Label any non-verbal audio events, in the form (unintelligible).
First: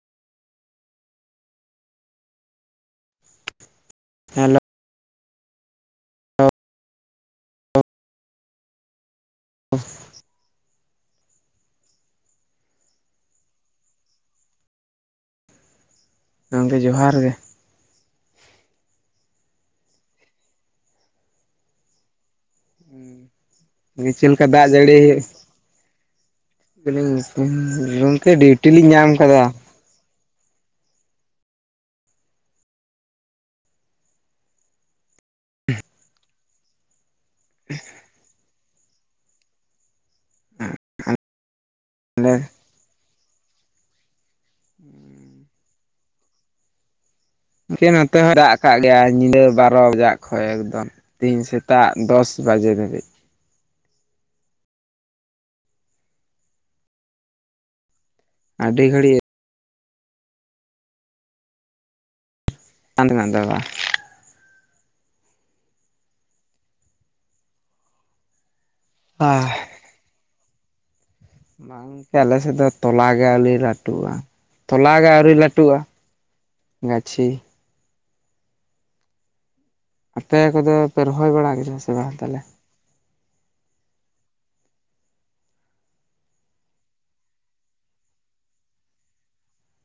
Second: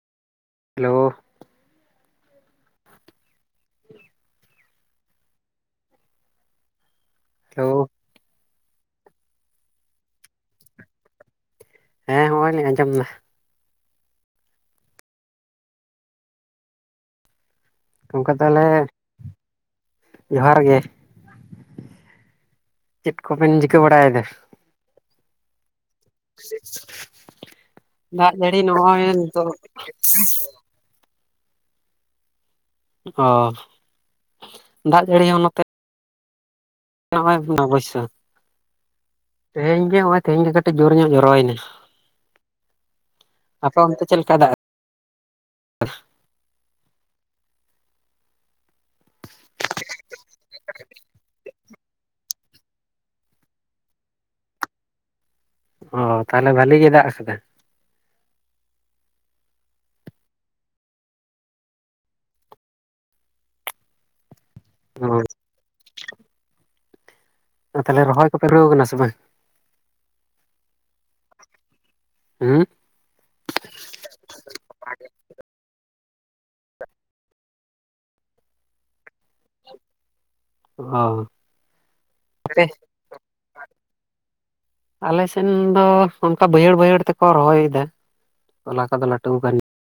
Hello hello hello (inaudible) (inaudible) ᱦᱮᱸ ᱦᱚᱜᱼᱚᱭ ᱞᱤᱧ ᱟᱸᱡᱚᱢ ᱫᱟ᱾ ᱜᱚᱝᱠᱮ ᱡᱚᱦᱟᱨ ᱜᱮ᱾ ᱜᱚᱝᱠᱮ ᱛᱟᱞᱦᱮ ᱡᱚᱦᱟᱨ ᱜᱮ᱾ ᱪᱮᱫ ᱠᱚᱵᱮᱱ ᱪᱤ ᱫᱤᱭᱮ ᱪᱮᱜ ᱞᱮᱠᱟ ᱫᱟᱜ ᱡᱟᱹᱲᱤ? (unintelligible) ᱜᱚᱝᱠᱮ ᱫᱟᱜ ᱡᱟᱹᱲᱤ ᱰᱤᱣᱴᱤ ᱞᱤᱧ ᱱᱚᱜᱼᱚᱭ ᱧᱟᱢ ᱠᱟᱫᱟ᱾ (inaudible) ᱚ ᱫᱟᱜ ᱡᱟᱹᱲᱤ ᱦᱚᱸ ᱱᱚᱛᱮ ᱱᱚᱜᱼᱚᱭ ᱚᱵᱚᱥᱥᱚ ᱛᱮᱦᱮᱧ ᱜᱮ ᱦᱚᱸᱜᱼᱚᱭ ᱛᱮᱦᱤᱧ ᱜᱮ ᱠᱟᱹᱴᱤᱜ ᱡᱳᱨ ᱧᱚᱜ ᱡᱚᱨᱚᱭᱱᱟ, ᱟᱞᱮ ᱟᱯᱮ ᱚᱱᱛᱮ ᱪᱮᱫ ᱞᱮᱠᱟ ᱫᱟᱜ? (inaudible) ᱜᱚᱝᱠᱮ ᱱᱚᱛᱮ ᱦᱚᱸᱭ ᱫᱟᱜ ᱠᱟᱜ ᱜᱮᱭᱟ ᱧᱤᱫᱟᱹ ᱵᱟᱨᱚ ᱵᱟᱡᱟᱜ ᱠᱷᱚᱡ ᱮᱠᱫᱚᱢ᱾ ᱛᱮᱦᱮᱧ ᱥᱮᱛᱟᱜ ᱫᱚᱥ ᱵᱟᱡᱮ ᱫᱷᱟᱹᱵᱤᱡ᱾ ᱚ ᱛᱟᱦᱚᱞᱮ ᱵᱷᱟᱞᱤ ᱜᱮ ᱫᱟᱜ ᱠᱟᱫᱟ? ᱟᱹᱰᱤ ᱜᱷᱟᱹᱲᱤᱜ (unintelligible) (unintelligible) ᱟᱸ ᱛᱟᱦᱞᱮ ᱨᱚᱦᱚᱭ ᱫᱷᱩᱨᱟᱹᱣ ᱠᱟᱱᱟ ᱥᱮ ᱵᱟᱝ? ᱦᱮᱸ ᱵᱟᱝ ᱜᱚᱝᱠᱮ ᱟᱞᱮ ᱥᱮᱜ ᱦᱩᱸ ᱫᱚ ᱛᱚᱞᱟ ᱜᱮ ᱟᱹᱣᱨᱤ ᱞᱟᱹᱴᱩᱜᱼᱟ᱾ ᱛᱚᱞᱟ ᱜᱮ ᱟᱹᱣᱨᱤ ᱞᱟᱹᱴᱩᱜᱼᱟ᱾ ᱜᱟᱹᱪᱷᱤ ᱟᱯᱮ ᱠᱚᱫᱚ ᱚ ᱯᱮ ᱨᱚᱦᱚᱭ ᱵᱟᱲᱟ ᱠᱮᱫᱟ ᱥᱮ ᱵᱟᱝ ᱛᱟᱦᱞᱮ? ᱟᱯᱮ (unintelligible) ᱟᱞᱮᱥᱮᱱ ᱫᱚ ᱚᱱᱠᱟ ᱵᱟᱹᱭᱦᱟᱹᱲ ᱵᱟᱹᱭᱦᱟᱹᱲ ᱛᱮᱠᱚ ᱨᱚᱦᱚᱭᱮᱫᱟ᱾ ᱛᱚᱞᱟ ᱠᱚᱫᱚ ᱞᱟᱹᱴᱩ ᱠᱟᱱ